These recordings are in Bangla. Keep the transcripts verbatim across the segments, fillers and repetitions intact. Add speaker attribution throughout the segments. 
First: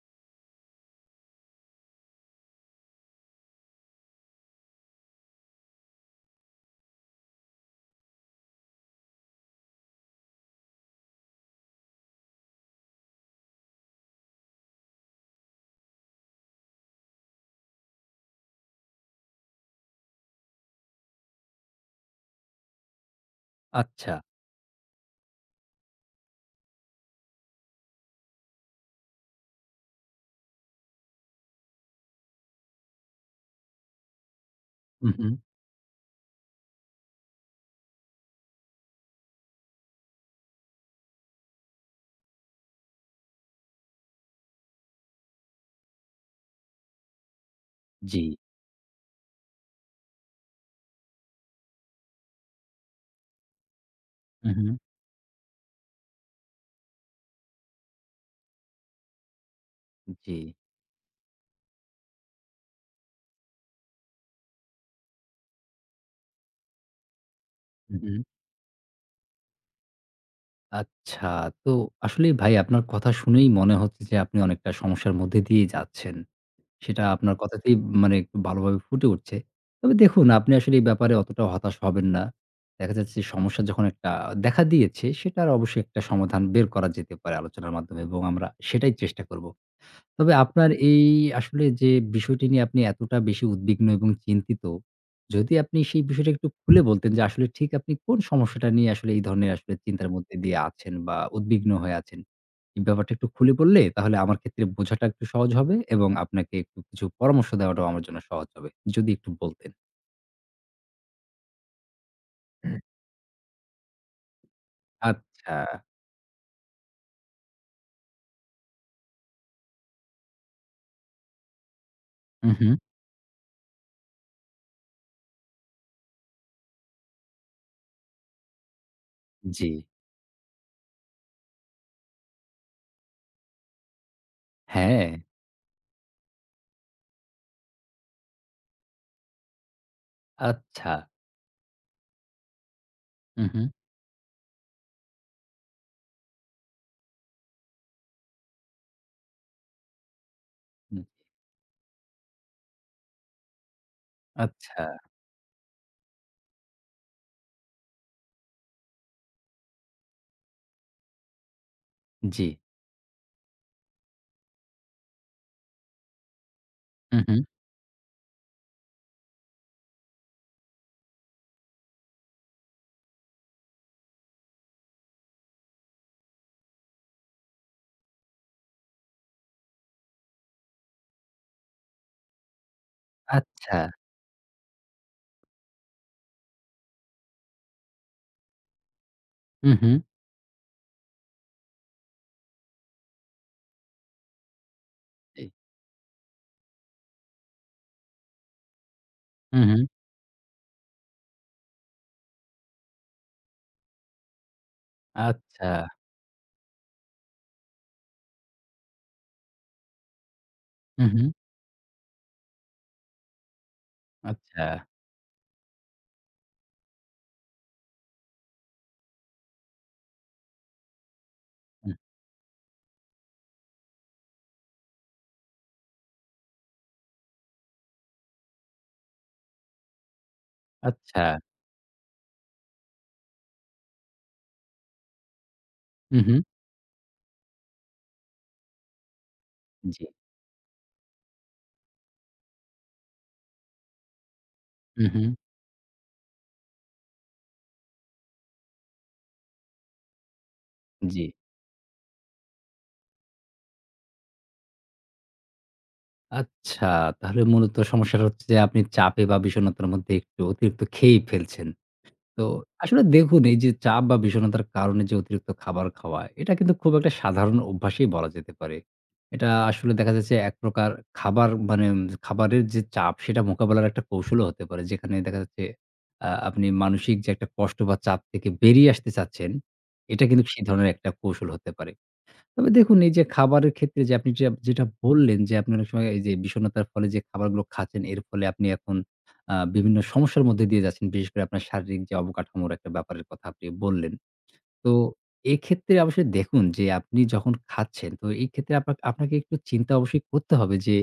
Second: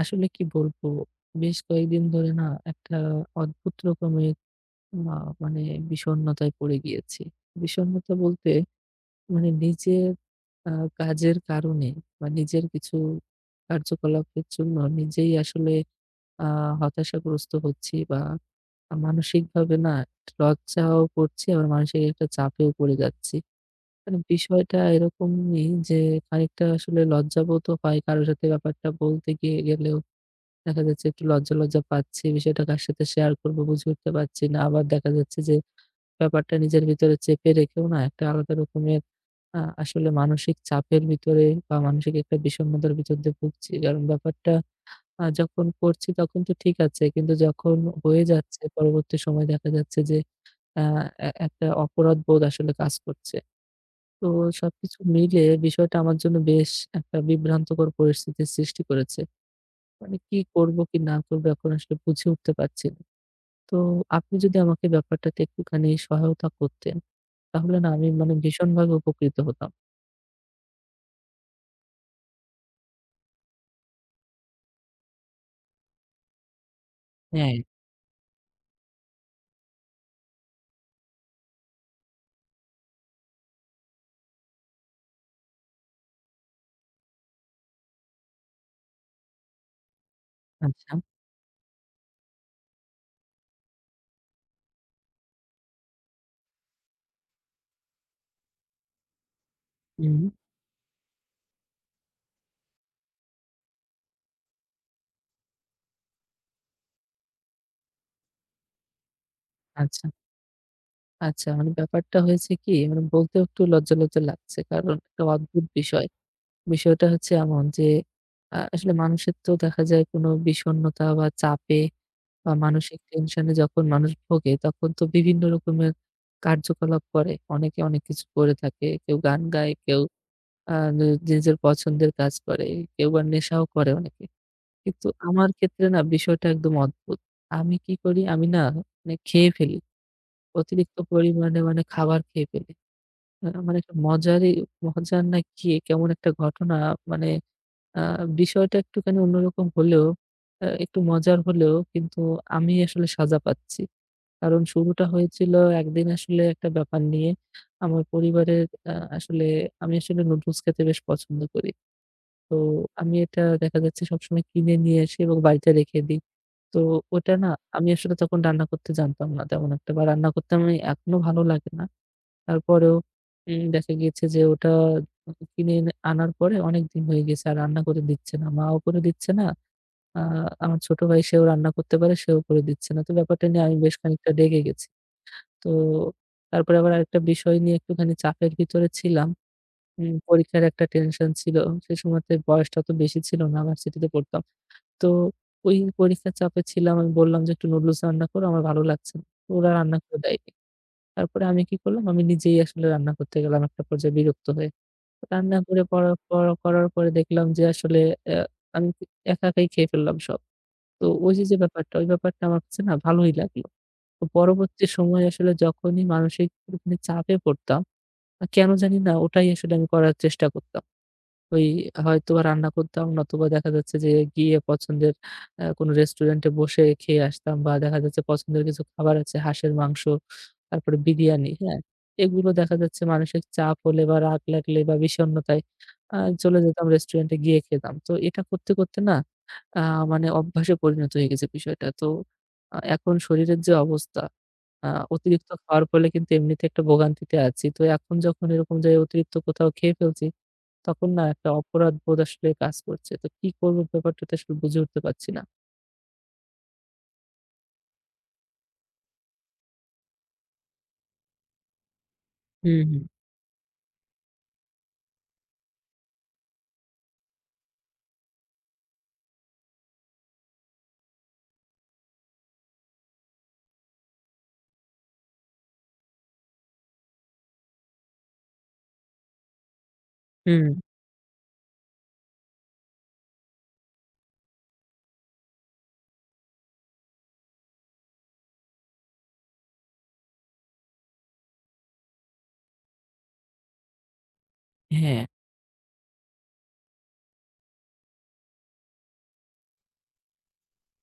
Speaker 1: আসলে কি বলবো? বেশ কয়েকদিন ধরে না একটা অদ্ভুত রকমের মা মানে বিষণ্ণতায় পড়ে গিয়েছি। বিষণ্ণতা বলতে মানে নিজের আ কাজের কারণে বা নিজের কিছু কার্যকলাপের জন্য নিজেই আসলে আ হতাশাগ্রস্ত হচ্ছি বা আ মানসিকভাবে না লজ্জাও করছি আবার মানসিক একটা চাপেও পড়ে যাচ্ছি।
Speaker 2: আচ্ছা।
Speaker 1: মানে বিষয়টা এরকমই যে খানিকটা আসলে লজ্জাবোধও হয় কারো সাথে ব্যাপারটা বলতে গিয়ে গেলেও। দেখা যাচ্ছে একটু লজ্জা, লজ্জা পাচ্ছি। বিষয়টা কার সাথে শেয়ার করব বুঝে উঠতে পারছি না। আবার দেখা
Speaker 2: হুম, হুম।
Speaker 1: যাচ্ছে যে ব্যাপারটা নিজের ভিতরে চেপে রেখেও না একটা আলাদা রকমের আ আসলে মানসিক চাপের ভিতরে বা মানসিক একটা বিষণ্ণতার ভিতর দিয়ে ভুগছি। কারণ ব্যাপারটা আ যখন করছি তখন তো ঠিক আছে। কিন্তু যখন
Speaker 2: জি।
Speaker 1: হয়ে যাচ্ছে পরবর্তী সময়ে দেখা যাচ্ছে যে আ এ একটা অপরাধবোধ আসলে কাজ করছে। তো
Speaker 2: হুম, হুম।
Speaker 1: সবকিছু মিলে বিষয়টা আমার জন্য বেশ একটা বিভ্রান্তকর পরিস্থিতির সৃষ্টি করেছে। মানে
Speaker 2: জি।
Speaker 1: কি করব কি না করব এখন আসলে বুঝে উঠতে পারছি না। তো আপনি যদি আমাকে ব্যাপারটাতে একটুখানি সহায়তা করতেন, তাহলে না
Speaker 2: হুম,
Speaker 1: আমি
Speaker 2: হুম।
Speaker 1: মানে ভীষণভাবে উপকৃত হতাম।
Speaker 2: আচ্ছা। তো আসলেই ভাই আপনার কথা শুনেই মনে হচ্ছে যে আপনি অনেকটা সমস্যার মধ্যে দিয়েই যাচ্ছেন। সেটা আপনার
Speaker 1: হ্যাঁ,
Speaker 2: কথাতেই মানে একটু ভালোভাবে ফুটে উঠছে। তবে দেখুন আপনি আসলে এই ব্যাপারে অতটাও হতাশ হবেন না। দেখা যাচ্ছে যে সমস্যা যখন একটা দেখা দিয়েছে সেটার অবশ্যই একটা সমাধান বের করা যেতে পারে আলোচনার মাধ্যমে এবং আমরা সেটাই চেষ্টা করব। তবে আপনার
Speaker 1: আচ্ছা।
Speaker 2: এই আসলে যে বিষয়টি নিয়ে আপনি এতটা বেশি উদ্বিগ্ন এবং চিন্তিত, যদি আপনি সেই বিষয়টা একটু খুলে বলতেন যে আসলে ঠিক আপনি কোন সমস্যাটা নিয়ে আসলে এই ধরনের আসলে চিন্তার
Speaker 1: হুম।
Speaker 2: মধ্যে দিয়ে আছেন বা উদ্বিগ্ন হয়ে আছেন? এই ব্যাপারটা একটু খুলে বললে তাহলে আমার ক্ষেত্রে বোঝাটা একটু সহজ হবে এবং আপনাকে একটু কিছু পরামর্শ দেওয়াটাও আমার জন্য সহজ হবে। যদি একটু বলতেন।
Speaker 1: আচ্ছা, আচ্ছা। মানে ব্যাপারটা হয়েছে কি মানে বলতেও একটু লজ্জা, লজ্জা লাগছে। কারণ একটা
Speaker 2: আচ্ছা।
Speaker 1: অদ্ভুত বিষয়। বিষয়টা হচ্ছে এমন যে আ আসলে মানুষের তো দেখা যায় কোনো বিষণ্ণতা বা চাপে বা
Speaker 2: হুম, হুম।
Speaker 1: মানসিক টেনশনে যখন মানুষ ভোগে তখন তো বিভিন্ন রকমের কার্যকলাপ করে। অনেকে অনেক কিছু করে থাকে। কেউ গান
Speaker 2: জি।
Speaker 1: গায়, কেউ আ নি নিজের পছন্দের কাজ করে, কেউ বা নেশাও করে অনেকে। কিন্তু
Speaker 2: হ্যাঁ।
Speaker 1: আমার ক্ষেত্রে না বিষয়টা একদম অদ্ভুত। আমি কি করি? আমি না মানে খেয়ে ফেলি।
Speaker 2: আচ্ছা।
Speaker 1: অতিরিক্ত পরিমাণে মানে খাবার খেয়ে ফেলি।
Speaker 2: হুম,
Speaker 1: আ
Speaker 2: হুম।
Speaker 1: মানে একটা মজারই মজার না কি কেমন একটা ঘটনা মানে আ বিষয়টা একটুখানি অন্যরকম হলেও আ একটু
Speaker 2: হুম।
Speaker 1: মজার হলেও কিন্তু আমি আসলে সাজা পাচ্ছি। কারণ
Speaker 2: আচ্ছা।
Speaker 1: শুরুটা হয়েছিল একদিন আসলে একটা ব্যাপার নিয়ে। আমার পরিবারের আ আসলে আমি আসলে নুডলস খেতে বেশ পছন্দ করি।
Speaker 2: জি।
Speaker 1: তো আমি এটা দেখা যাচ্ছে সবসময় কিনে নিয়ে আসি এবং বাড়িতে রেখে দিই। তো
Speaker 2: হুম,
Speaker 1: ওটা
Speaker 2: হুম।
Speaker 1: না আমি আসলে তখন রান্না করতে জানতাম না তেমন একটা বা রান্না করতে আমি এখনো ভালো লাগে না। তারপরেও উম দেখা গিয়েছে যে ওটা কিনে এনে আনার পরে অনেকদিন হয়ে গেছে আর রান্না করে দিচ্ছে না। মাও করে দিচ্ছে না। আ আমার ছোট ভাই সেও রান্না করতে পারে, সেও করে দিচ্ছে না। তো ব্যাপারটা নিয়ে আমি
Speaker 2: আচ্ছা।
Speaker 1: বেশ খানিকটা রেগে গেছি। তো তারপরে আবার আরেকটা বিষয় নিয়ে একটুখানি চাপের ভিতরে ছিলাম।
Speaker 2: হুম, হুম।
Speaker 1: উম পরীক্ষার একটা টেনশন ছিল। সে সময়তে বয়সটা অত বেশি ছিল না, ভার্সিটিতে পড়তাম। তো
Speaker 2: জি।
Speaker 1: ওই পরীক্ষার চাপে ছিলাম। আমি বললাম যে, "একটু নুডলস রান্না করো, আমার ভালো লাগছে না।" তো
Speaker 2: হুম,
Speaker 1: ওরা
Speaker 2: হুম।
Speaker 1: রান্না করে দেয়নি। তারপরে আমি কি করলাম? আমি নিজেই আসলে রান্না করতে গেলাম একটা পর্যায়ে বিরক্ত হয়ে। রান্না
Speaker 2: আচ্ছা।
Speaker 1: করে পড়ার পর করার পরে দেখলাম যে আসলে অ্যা আমি একা একাই খেয়ে ফেললাম সব।
Speaker 2: হু,
Speaker 1: তো
Speaker 2: হু।
Speaker 1: ওই যে, যে ব্যাপারটা, ওই ব্যাপারটা আমার কাছে না ভালোই লাগলো। তো
Speaker 2: আচ্ছা।
Speaker 1: পরবর্তী সময়ে আসলে যখনই মানসিক কোনো চাপে পড়তাম, আ কেন জানি না ওটাই আসলে আমি করার চেষ্টা করতাম। ওই
Speaker 2: হুম,
Speaker 1: হয়তোবা রান্না করতাম নতুবা দেখা যাচ্ছে যে গিয়ে পছন্দের আ কোনো রেস্টুরেন্টে বসে খেয়ে আসতাম বা দেখা যাচ্ছে পছন্দের কিছু খাবার আছে হাঁসের মাংস, তারপরে
Speaker 2: আচ্ছা।
Speaker 1: বিরিয়ানি, হ্যাঁ? এগুলো দেখা যাচ্ছে মানসিক চাপ হলে বা রাগ লাগলে বা বিষণ্ণতায় আ
Speaker 2: হু, হু।
Speaker 1: চলে যেতাম রেস্টুরেন্টে গিয়ে খেতাম। তো এটা করতে, করতে না আ
Speaker 2: জি।
Speaker 1: মানে অভ্যাসে পরিণত হয়ে গেছে বিষয়টা। তো আ এখন শরীরের যে অবস্থা আ
Speaker 2: হু, হু।
Speaker 1: অতিরিক্ত খাওয়ার ফলে কিন্তু এমনিতে একটা ভোগান্তিতে আছি। তো এখন যখন এরকম যে অতিরিক্ত কোথাও খেয়ে ফেলছি তখন
Speaker 2: জি।
Speaker 1: না একটা অপরাধবোধ আসলে কাজ করছে। তো কি করব ব্যাপারটাতে আসলে বুঝে উঠতে পারছি না।
Speaker 2: আচ্ছা। তাহলে মূলত সমস্যাটা হচ্ছে যে আপনি চাপে বা বিষণ্ণতার মধ্যে একটু অতিরিক্ত খেয়েই ফেলছেন। তো
Speaker 1: হুম,
Speaker 2: আসলে
Speaker 1: হুম,
Speaker 2: দেখুন এই যে চাপ বা বিষণ্ণতার কারণে যে অতিরিক্ত খাবার খাওয়া, এটা কিন্তু খুব একটা সাধারণ অভ্যাসই বলা যেতে পারে। এটা আসলে দেখা যাচ্ছে এক প্রকার খাবার মানে উম খাবারের যে চাপ সেটা মোকাবেলার একটা কৌশলও হতে পারে। যেখানে দেখা যাচ্ছে আ আপনি মানসিক যে একটা কষ্ট বা চাপ থেকে বেরিয়ে আসতে চাচ্ছেন, এটা কিন্তু সেই
Speaker 1: হুম।
Speaker 2: ধরনের একটা কৌশল হতে পারে। তবে দেখুন এই যে খাবারের ক্ষেত্রে যে আপনি যে যেটা বললেন যে আপনি অনেক সময় এই যে বিষণ্ণতার ফলে যে খাবারগুলো খাচ্ছেন এর ফলে আপনি এখন আ বিভিন্ন সমস্যার মধ্যে দিয়ে যাচ্ছেন। বিশেষ করে আপনার শারীরিক যে অবকাঠামোর একটা ব্যাপারের কথা আপনি বললেন। তো
Speaker 1: হ্যাঁ,
Speaker 2: এক্ষেত্রে অবশ্যই দেখুন যে আপনি যখন খাচ্ছেন তো এই ক্ষেত্রে আপনা আপনাকে একটু চিন্তা অবশ্যই করতে হবে যে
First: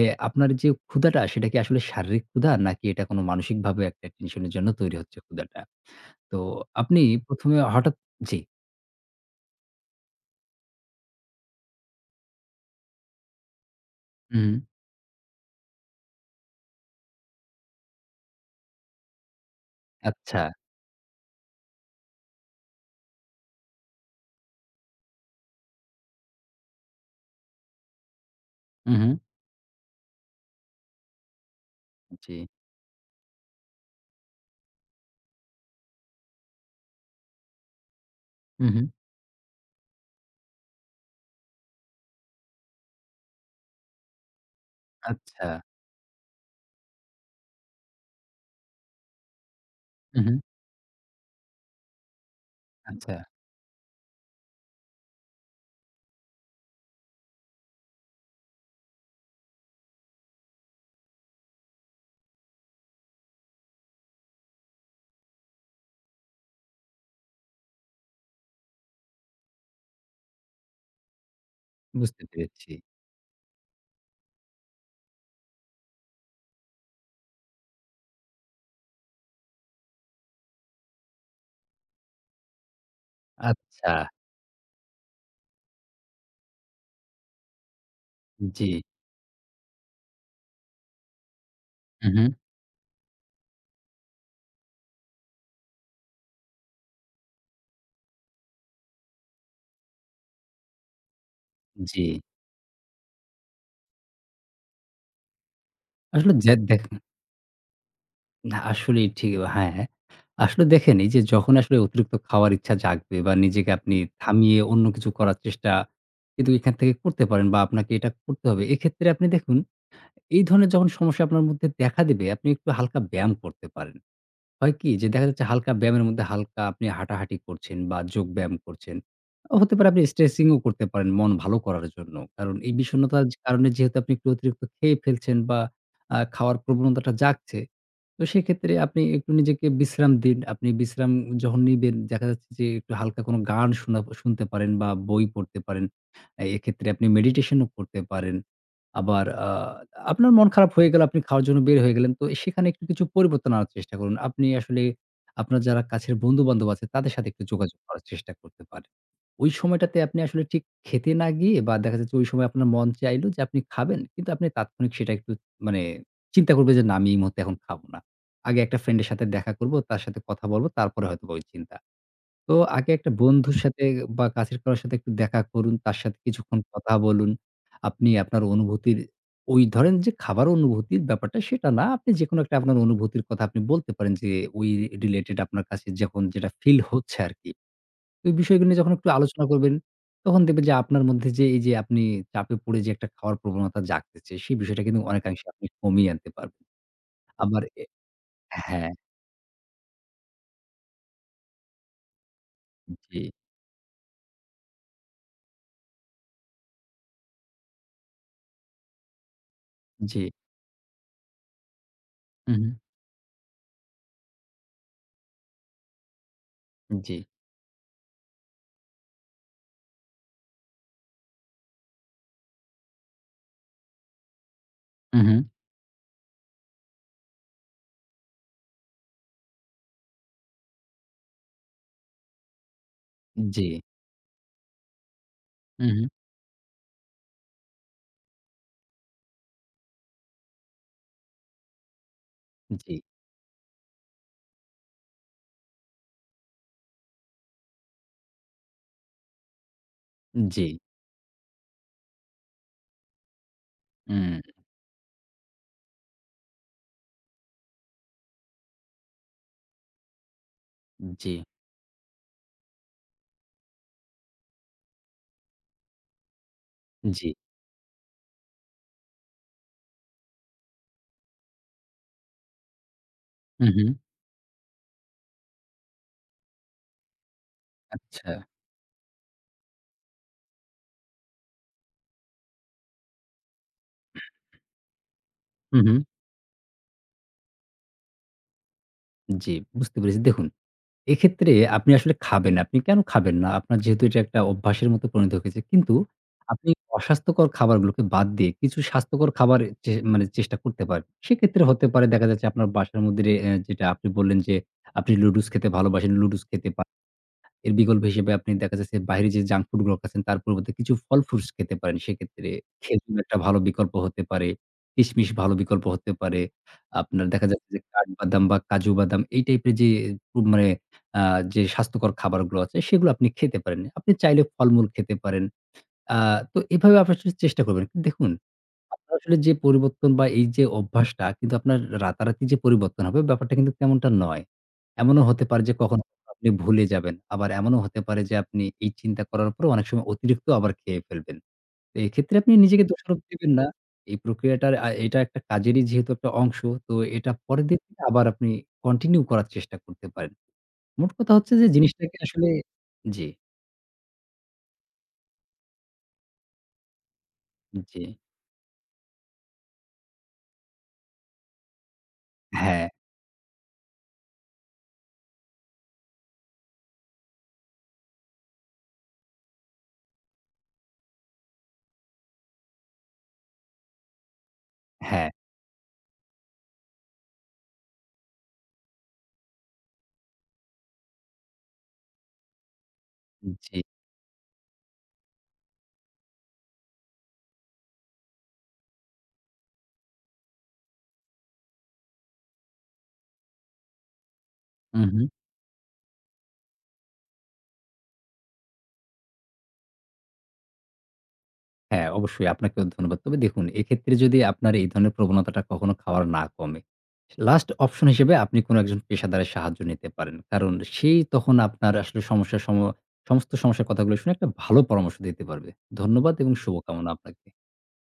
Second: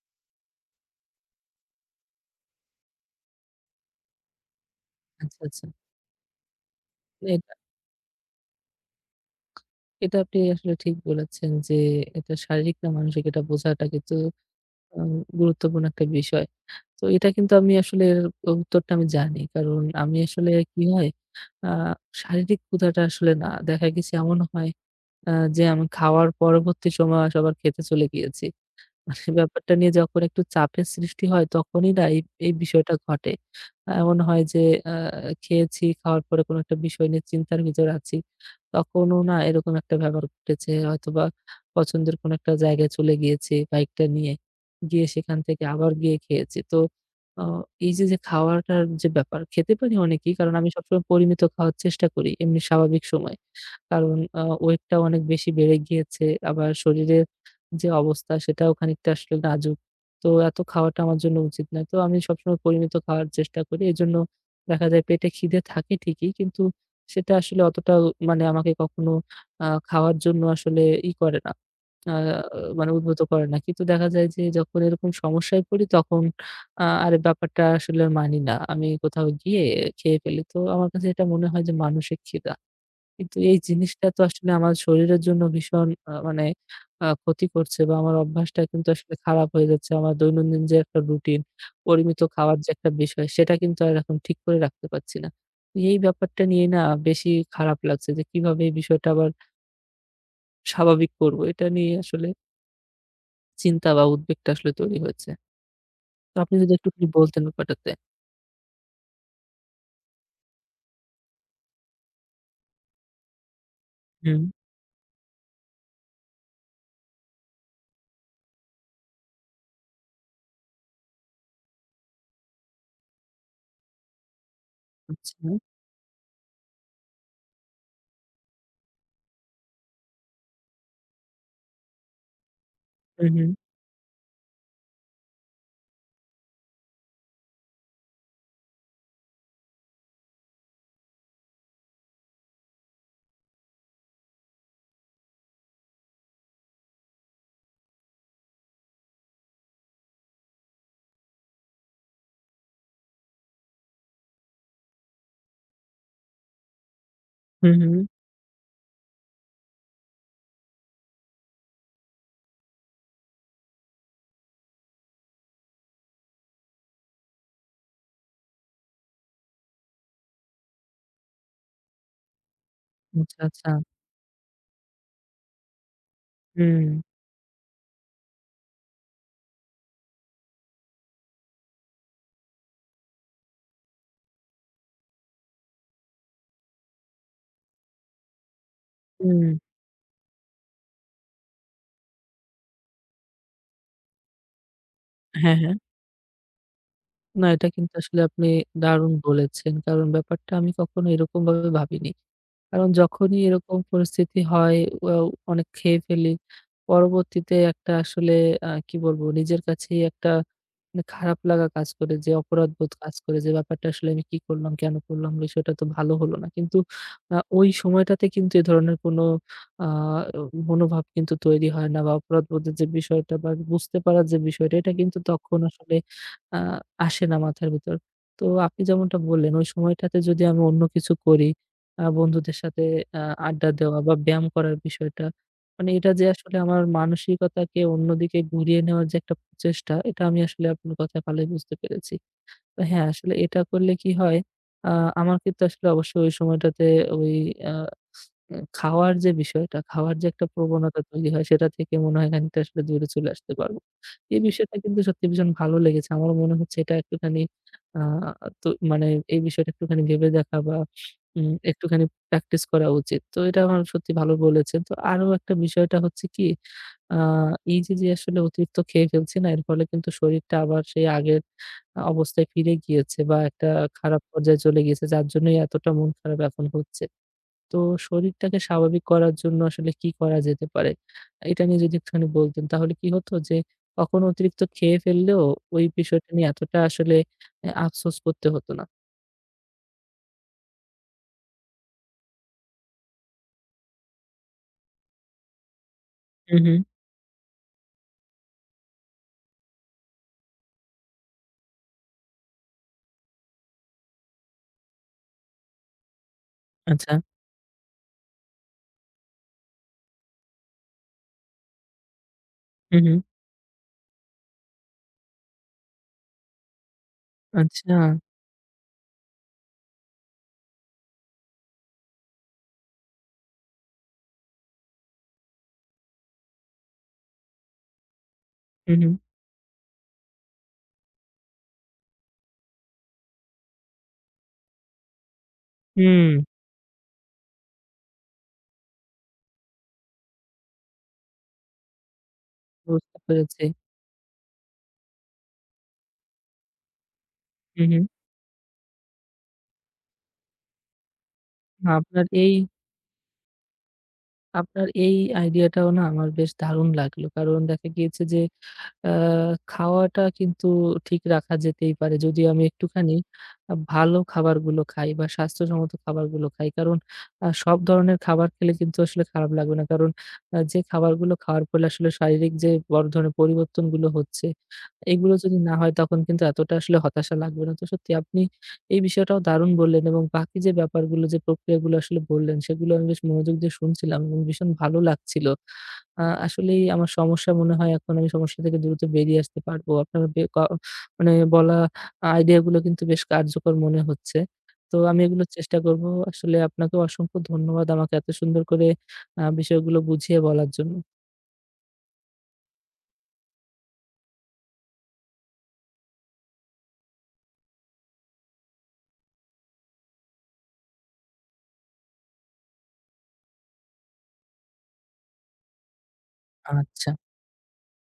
Speaker 2: এ আপনার যে ক্ষুধাটা সেটা কি আসলে শারীরিক ক্ষুধা নাকি এটা কোনো মানসিকভাবে একটা টেনশনের জন্য তৈরি হচ্ছে
Speaker 1: আচ্ছা,
Speaker 2: ক্ষুধাটা।
Speaker 1: আচ্ছা।
Speaker 2: তো আপনি
Speaker 1: না,
Speaker 2: প্রথম
Speaker 1: এটা
Speaker 2: এ হঠাৎ জি।
Speaker 1: এটা আপনি আসলে ঠিক বলেছেন যে এটা শারীরিক না মানসিক এটা বোঝাটা কিন্তু
Speaker 2: হুম,
Speaker 1: উম গুরুত্বপূর্ণ একটা বিষয়। তো এটা কিন্তু আমি আসলে এর উত্তরটা আমি জানি। কারণ আমি
Speaker 2: আচ্ছা।
Speaker 1: আসলে কি হয় আ শারীরিক ক্ষুধাটা আসলে না। দেখা গেছে এমন হয় আ যে আমি খাওয়ার পরবর্তী সময় আবার খেতে চলে গিয়েছি।
Speaker 2: উহু,
Speaker 1: মানে ব্যাপারটা নিয়ে যখন একটু চাপের সৃষ্টি হয় তখনই না এই,
Speaker 2: জি।
Speaker 1: এই বিষয়টা ঘটে। আহ এমন হয় যে আ খেয়েছি, খাওয়ার পরে কোনো একটা বিষয় নিয়ে চিন্তার ভিতর আছি।
Speaker 2: উহু।
Speaker 1: তখনও না এরকম একটা ব্যাপার ঘটেছে হয়তোবা পছন্দের কোনো একটা জায়গায় চলে গিয়েছি বাইকটা নিয়ে। গিয়ে সেখান
Speaker 2: আচ্ছা।
Speaker 1: থেকে আবার গিয়ে খেয়েছি। তো অ এই যে, যে খাওয়াটার যে ব্যাপার খেতে পারি
Speaker 2: হু, হু।
Speaker 1: অনেকই কারণ আমি সবসময় পরিমিত খাওয়ার চেষ্টা করি এমনি স্বাভাবিক
Speaker 2: আচ্ছা,
Speaker 1: সময়ে। কারণ আ ওয়েটটাও অনেক বেশি বেড়ে গিয়েছে। আবার শরীরের যে অবস্থা সেটাও খানিকটা আসলে নাজুক। তো এত খাওয়াটা আমার জন্য উচিত না। তো আমি সবসময় পরিমিত খাওয়ার চেষ্টা করি। এজন্য দেখা যায় পেটে খিদে থাকে ঠিকই কিন্তু সেটা আসলে অতটাও মানে আমাকে কখনো আ খাওয়ার জন্য আসলে ই করে না। আ
Speaker 2: বুঝতে পেরেছি।
Speaker 1: মানে উদ্বুদ্ধ করে না। কিন্তু দেখা যায় যে যখন এরকম সমস্যায় পড়ি তখন আ আর এই ব্যাপারটা আসলে আর মানি না। আমি কোথাও গিয়ে খেয়ে ফেলি। তো আমার কাছে এটা মনে হয় যে মানসিক খিদা। কিন্তু এই
Speaker 2: আচ্ছা,
Speaker 1: জিনিসটা তো আসলে আমার শরীরের জন্য ভীষণ আ মানে আ ক্ষতি করছে বা আমার অভ্যাসটা
Speaker 2: জি।
Speaker 1: কিন্তু আসলে খারাপ হয়ে যাচ্ছে। আমার দৈনন্দিন যে একটা রুটিন,
Speaker 2: হু,
Speaker 1: পরিমিত
Speaker 2: হু।
Speaker 1: খাওয়ার যে একটা বিষয় সেটা কিন্তু আর এখন ঠিক করে রাখতে পারছি না। তো এই ব্যাপারটা নিয়ে না বেশি খারাপ লাগছে যে কিভাবে এই বিষয়টা আবার স্বাভাবিক করব। এটা নিয়ে
Speaker 2: জি।
Speaker 1: আসলে চিন্তা বা উদ্বেগটা আসলে তৈরি হয়েছে।
Speaker 2: আসলে
Speaker 1: তো
Speaker 2: যে
Speaker 1: আপনি যদি
Speaker 2: দেখ
Speaker 1: একটুখানি বলতেন ব্যাপারটাতে।
Speaker 2: না আসলেই ঠিক হ্যাঁ, হ্যাঁ। আসলে দেখেন এই যে যখন আসলে অতিরিক্ত খাওয়ার ইচ্ছা জাগবে বা নিজেকে আপনি
Speaker 1: হুম,
Speaker 2: থামিয়ে অন্য কিছু করার চেষ্টা কিন্তু এখান থেকে করতে পারেন বা আপনাকে এটা করতে হবে। এক্ষেত্রে আপনি দেখুন এই ধরনের যখন সমস্যা আপনার মধ্যে দেখা দিবে আপনি একটু হালকা ব্যায়াম করতে পারেন। হয় কি যে দেখা
Speaker 1: আচ্ছা।
Speaker 2: যাচ্ছে হালকা ব্যায়ামের মধ্যে হালকা আপনি হাঁটাহাঁটি করছেন বা যোগ ব্যায়াম করছেন। হতে পারে আপনি স্ট্রেচিং ও করতে পারেন মন ভালো করার জন্য। কারণ এই
Speaker 1: হু,
Speaker 2: বিষণ্ণতার
Speaker 1: হু।
Speaker 2: কারণে যেহেতু আপনি একটু অতিরিক্ত খেয়ে ফেলছেন বা আ খাওয়ার প্রবণতাটা জাগছে। তো সেক্ষেত্রে আপনি একটু নিজেকে বিশ্রাম দিন। আপনি বিশ্রাম যখন নিবেন দেখা যাচ্ছে যে একটু হালকা কোনো গান শোনা শুনতে পারেন বা বই পড়তে পারেন। এ এক্ষেত্রে আপনি মেডিটেশন ও করতে পারেন। আবার আ আপনার মন খারাপ হয়ে গেল, আপনি খাওয়ার জন্য বের হয়ে গেলেন। তো সেখানে একটু কিছু পরিবর্তন আনার চেষ্টা করুন। আপনি আসলে আপনার যারা কাছের বন্ধু-বান্ধব আছে তাদের সাথে একটু
Speaker 1: হু,
Speaker 2: যোগাযোগ
Speaker 1: হু।
Speaker 2: করার চেষ্টা করতে পারেন। ওই সময়টাতে আপনি আসলে ঠিক খেতে না গিয়ে বা দেখা যাচ্ছে ওই সময় আপনার মন চাইলো যে আপনি খাবেন। কিন্তু আপনি তাৎক্ষণিক সেটা একটু মানে চিন্তা করবেন যে, "না আমি এই মুহূর্তে এখন খাবো না। আগে একটা ফ্রেন্ড এর সাথে দেখা করব, তার সাথে কথা বলব, তারপরে হয়তোবা ওই চিন্তা।" তো আগে একটা
Speaker 1: আচ্ছা,
Speaker 2: বন্ধুর
Speaker 1: আচ্ছা।
Speaker 2: সাথে বা কাছের কারো সাথে একটু দেখা করুন। তার সাথে কিছুক্ষণ
Speaker 1: হুম,
Speaker 2: কথা বলুন। আপনি আপনার অনুভূতির ওই ধরেন যে খাবার অনুভূতির ব্যাপারটা সেটা না। আপনি যেকোনো একটা আপনার অনুভূতির কথা আপনি বলতে পারেন যে ওই রিলেটেড আপনার কাছে যখন যেটা ফিল হচ্ছে আরকি। ওই বিষয়গুলো নিয়ে যখন একটু আলোচনা
Speaker 1: হুম।
Speaker 2: করবেন, তখন দেখবেন যে আপনার মধ্যে যে এই যে আপনি চাপে পড়ে যে একটা খাওয়ার প্রবণতা জাগতেছে, সেই বিষয়টা কিন্তু অনেকাংশে
Speaker 1: হ্যাঁ,
Speaker 2: আপনি
Speaker 1: হ্যাঁ।
Speaker 2: কমিয়ে আনতে পারবেন।
Speaker 1: না,
Speaker 2: আবার
Speaker 1: এটা
Speaker 2: এ
Speaker 1: কিন্তু আসলে আপনি
Speaker 2: হ্যাঁ,
Speaker 1: দারুণ বলেছেন। কারণ ব্যাপারটা আমি কখনো এরকমভাবে ভাবিনি। কারণ
Speaker 2: জি,
Speaker 1: যখনই এরকম পরিস্থিতি হয় ওয়াও অনেক খেয়ে ফেলি। পরবর্তীতে একটা আসলে আ কি বলবো নিজের কাছেই
Speaker 2: জি।
Speaker 1: একটা মানে খারাপ লাগা কাজ করে যে
Speaker 2: উহু,
Speaker 1: অপরাধবোধ কাজ করে যে ব্যাপারটা আসলে আমি কি করলাম, কেন করলাম বিষয়টা তো ভালো হলো না। কিন্তু
Speaker 2: জি।
Speaker 1: আ ওই সময়টাতে কিন্তু এ ধরনের কোনো আ মনোভাব কিন্তু তৈরি হয় না বা অপরাধবোধের যে বিষয়টা বা বুঝতে পারার যে বিষয়টা এটা কিন্তু
Speaker 2: উহু,
Speaker 1: তখন আসলে আ আসে না মাথার ভিতর। তো আপনি যেমনটা বললেন ওই সময়টাতে যদি আমি অন্য কিছু করি, আ বন্ধুদের সাথে আ
Speaker 2: জি,
Speaker 1: আড্ডা দেওয়া বা ব্যায়াম করার বিষয়টা, মানে
Speaker 2: উহু,
Speaker 1: এটা যে আসলে আমার মানসিকতাকে অন্যদিকে ঘুরিয়ে নেওয়ার যে একটা প্রচেষ্টা, এটা আমি আসলে আপনার কথায় ভালোই বুঝতে পেরেছি। তো
Speaker 2: জি।
Speaker 1: হ্যাঁ, আসলে এটা করলে কি হয়, আ আমার কিন্তু আসলে অবশ্যই ওই সময়টাতে ওই আ উম খাওয়ার যে বিষয়টা, খাওয়ার যে একটা
Speaker 2: জি,
Speaker 1: প্রবণতা তৈরি হয় সেটা থেকে মনে হয় খানিকটা আসলে দূরে চলে আসতে পারবো। এই
Speaker 2: উম
Speaker 1: বিষয়টা কিন্তু সত্যি ভীষণ ভালো লেগেছে। আমারও মনে হচ্ছে এটা একটুখানি আ তো মানে এই বিষয়টা একটুখানি ভেবে দেখা বা
Speaker 2: জি,
Speaker 1: উম একটুখানি প্র্যাকটিস করা উচিত। তো এটা আমার সত্যি ভালো বলেছেন। তো আরো একটা বিষয়টা হচ্ছে কি, আ
Speaker 2: জি।
Speaker 1: এই যে, যে আসলে অতিরিক্ত খেয়ে ফেলছি না এর ফলে কিন্তু শরীরটা আবার সেই আগের অবস্থায় ফিরে গিয়েছে বা
Speaker 2: হু,
Speaker 1: একটা
Speaker 2: হু।
Speaker 1: খারাপ পর্যায়ে চলে গিয়েছে যার জন্যই এতটা মন খারাপ এখন হচ্ছে। তো
Speaker 2: আচ্ছা।
Speaker 1: শরীরটাকে স্বাভাবিক করার জন্য আসলে কি করা যেতে পারে? এটা নিয়ে যদি একটুখানি বলতেন তাহলে কি হতো যে কখনো অতিরিক্ত খেয়ে ফেললেও
Speaker 2: হু,
Speaker 1: ওই
Speaker 2: হু।
Speaker 1: বিষয়টা নিয়ে এতটা আসলে অ্যা আফসোস করতে হতো না।
Speaker 2: জি, বুঝতে পেরেছি। দেখুন, এক্ষেত্রে আপনি আসলে খাবেন। আপনি কেন খাবেন না? আপনার যেহেতু এটা একটা অভ্যাসের মতো পরিণত হয়েছে। কিন্তু
Speaker 1: হু,
Speaker 2: আপনি
Speaker 1: হু।
Speaker 2: অস্বাস্থ্যকর খাবারগুলোকে বাদ দিয়ে কিছু স্বাস্থ্যকর খাবার চে মানে চেষ্টা করতে পারেন। সেক্ষেত্রে হতে পারে দেখা যাচ্ছে আপনার বাসার মধ্যে রে অ্যা যেটা আপনি বললেন যে আপনি লুডুস খেতে ভালোবাসেন, লুডুস খেতে পারেন।
Speaker 1: আচ্ছা।
Speaker 2: এর বিকল্প হিসেবে আপনি দেখা যাচ্ছে বাইরে যে জাঙ্ক ফুড গুলো খাচ্ছেন তার পরিবর্তে কিছু ফল ফ্রুটস খেতে পারেন। সেক্ষেত্রে
Speaker 1: হু, হু।
Speaker 2: খেজুর একটা ভালো বিকল্প হতে পারে। কিশমিশ ভালো বিকল্প হতে পারে। আপনার দেখা যাচ্ছে যে
Speaker 1: আচ্ছা।
Speaker 2: কাঠবাদাম বা কাজু বাদাম এই টাইপের যে উ মানে আ যে স্বাস্থ্যকর খাবারগুলো আছে সেগুলো আপনি খেতে পারেন। আপনি চাইলে ফলমূল খেতে পারেন। আ তো এভাবে আপনার চেষ্টা করবেন। দেখুন
Speaker 1: হু, হু।
Speaker 2: আপনার আসলে যে পরিবর্তন বা এই যে অভ্যাসটা কিন্তু আপনার রাতারাতি যে পরিবর্তন হবে ব্যাপারটা কিন্তু তেমনটা নয়। এমনও হতে পারে যে কখনো
Speaker 1: হুম।
Speaker 2: আপনি ভুলে যাবেন। আবার এমনও হতে পারে যে আপনি এই চিন্তা করার পরেও অনেক সময় অতিরিক্ত আবার খেয়ে ফেলবেন। তো এক্ষেত্রে আপনি নিজেকে
Speaker 1: বুঝতে
Speaker 2: দোষারোপ দিবেন
Speaker 1: পেরেছি।
Speaker 2: না। এই প্রক্রিয়াটার আ এটা একটা কাজেরই যেহেতু একটা অংশ তো এটা পরের দিন
Speaker 1: হু, হু।
Speaker 2: থেকে আবার আপনি কন্টিনিউ করার চেষ্টা করতে পারেন। মোট কথা হচ্ছে যে
Speaker 1: না
Speaker 2: জিনিসটাকে
Speaker 1: আপনার
Speaker 2: আসলে
Speaker 1: এই
Speaker 2: জি,
Speaker 1: আপনার এই আইডিয়াটাও না আমার বেশ দারুণ লাগলো। কারণ দেখা
Speaker 2: জি।
Speaker 1: গিয়েছে যে আ খাওয়াটা কিন্তু ঠিক রাখা যেতেই পারে। যদি আমি
Speaker 2: হ্যাঁ,
Speaker 1: একটুখানি আ ভালো খাবারগুলো খাই বা স্বাস্থ্যসম্মত খাবারগুলো খাই। কারণ আ সব ধরনের খাবার খেলে কিন্তু আসলে খারাপ লাগবে না। কারণ আ যে খাবারগুলো খাওয়ার ফলে আসলে শারীরিক যে বড় ধরনের পরিবর্তনগুলো হচ্ছে,
Speaker 2: হ্যাঁ,
Speaker 1: এগুলো যদি না হয় তখন কিন্তু এতটা আসলে হতাশা লাগবে না। তো সত্যি আপনি এই বিষয়টাও দারুণ বললেন এবং বাকি যে ব্যাপারগুলো যে প্রক্রিয়াগুলো আসলে বললেন সেগুলো আমি বেশ মনোযোগ দিয়ে
Speaker 2: জি।
Speaker 1: শুনছিলাম এবং ভীষণ ভালো লাগছিল। আ আসলেই আমার সমস্যা মনে হয় এখন আমি সমস্যা থেকে দ্রুত বেরিয়ে আসতে পারবো। আপনার বে ক মানে বলা আইডিয়া গুলো কিন্তু বেশ কার্যকর মনে হচ্ছে। তো আমি
Speaker 2: উহু।
Speaker 1: এগুলো চেষ্টা করব। আসলে আপনাকেও অসংখ্য ধন্যবাদ আমাকে এত সুন্দর করে আ বিষয়গুলো বুঝিয়ে বলার জন্য।
Speaker 2: হ্যাঁ, অবশ্যই আপনাকেও ধন্যবাদ। তবে দেখুন এক্ষেত্রে যদি আপনার এই ধরনের প্রবণতাটা কখনো খাওয়ার না কমে, লাস্ট অপশন হিসেবে আপনি কোনো একজন পেশাদারের সাহায্য নিতে পারেন। কারণ সেই তখন আপনার আসলে সমস্যার সম সমস্ত সমস্যার কথাগুলো শুনে একটা ভালো পরামর্শ দিতে পারবে। ধন্যবাদ এবং শুভকামনা
Speaker 1: আচ্ছা।
Speaker 2: আপনাকে।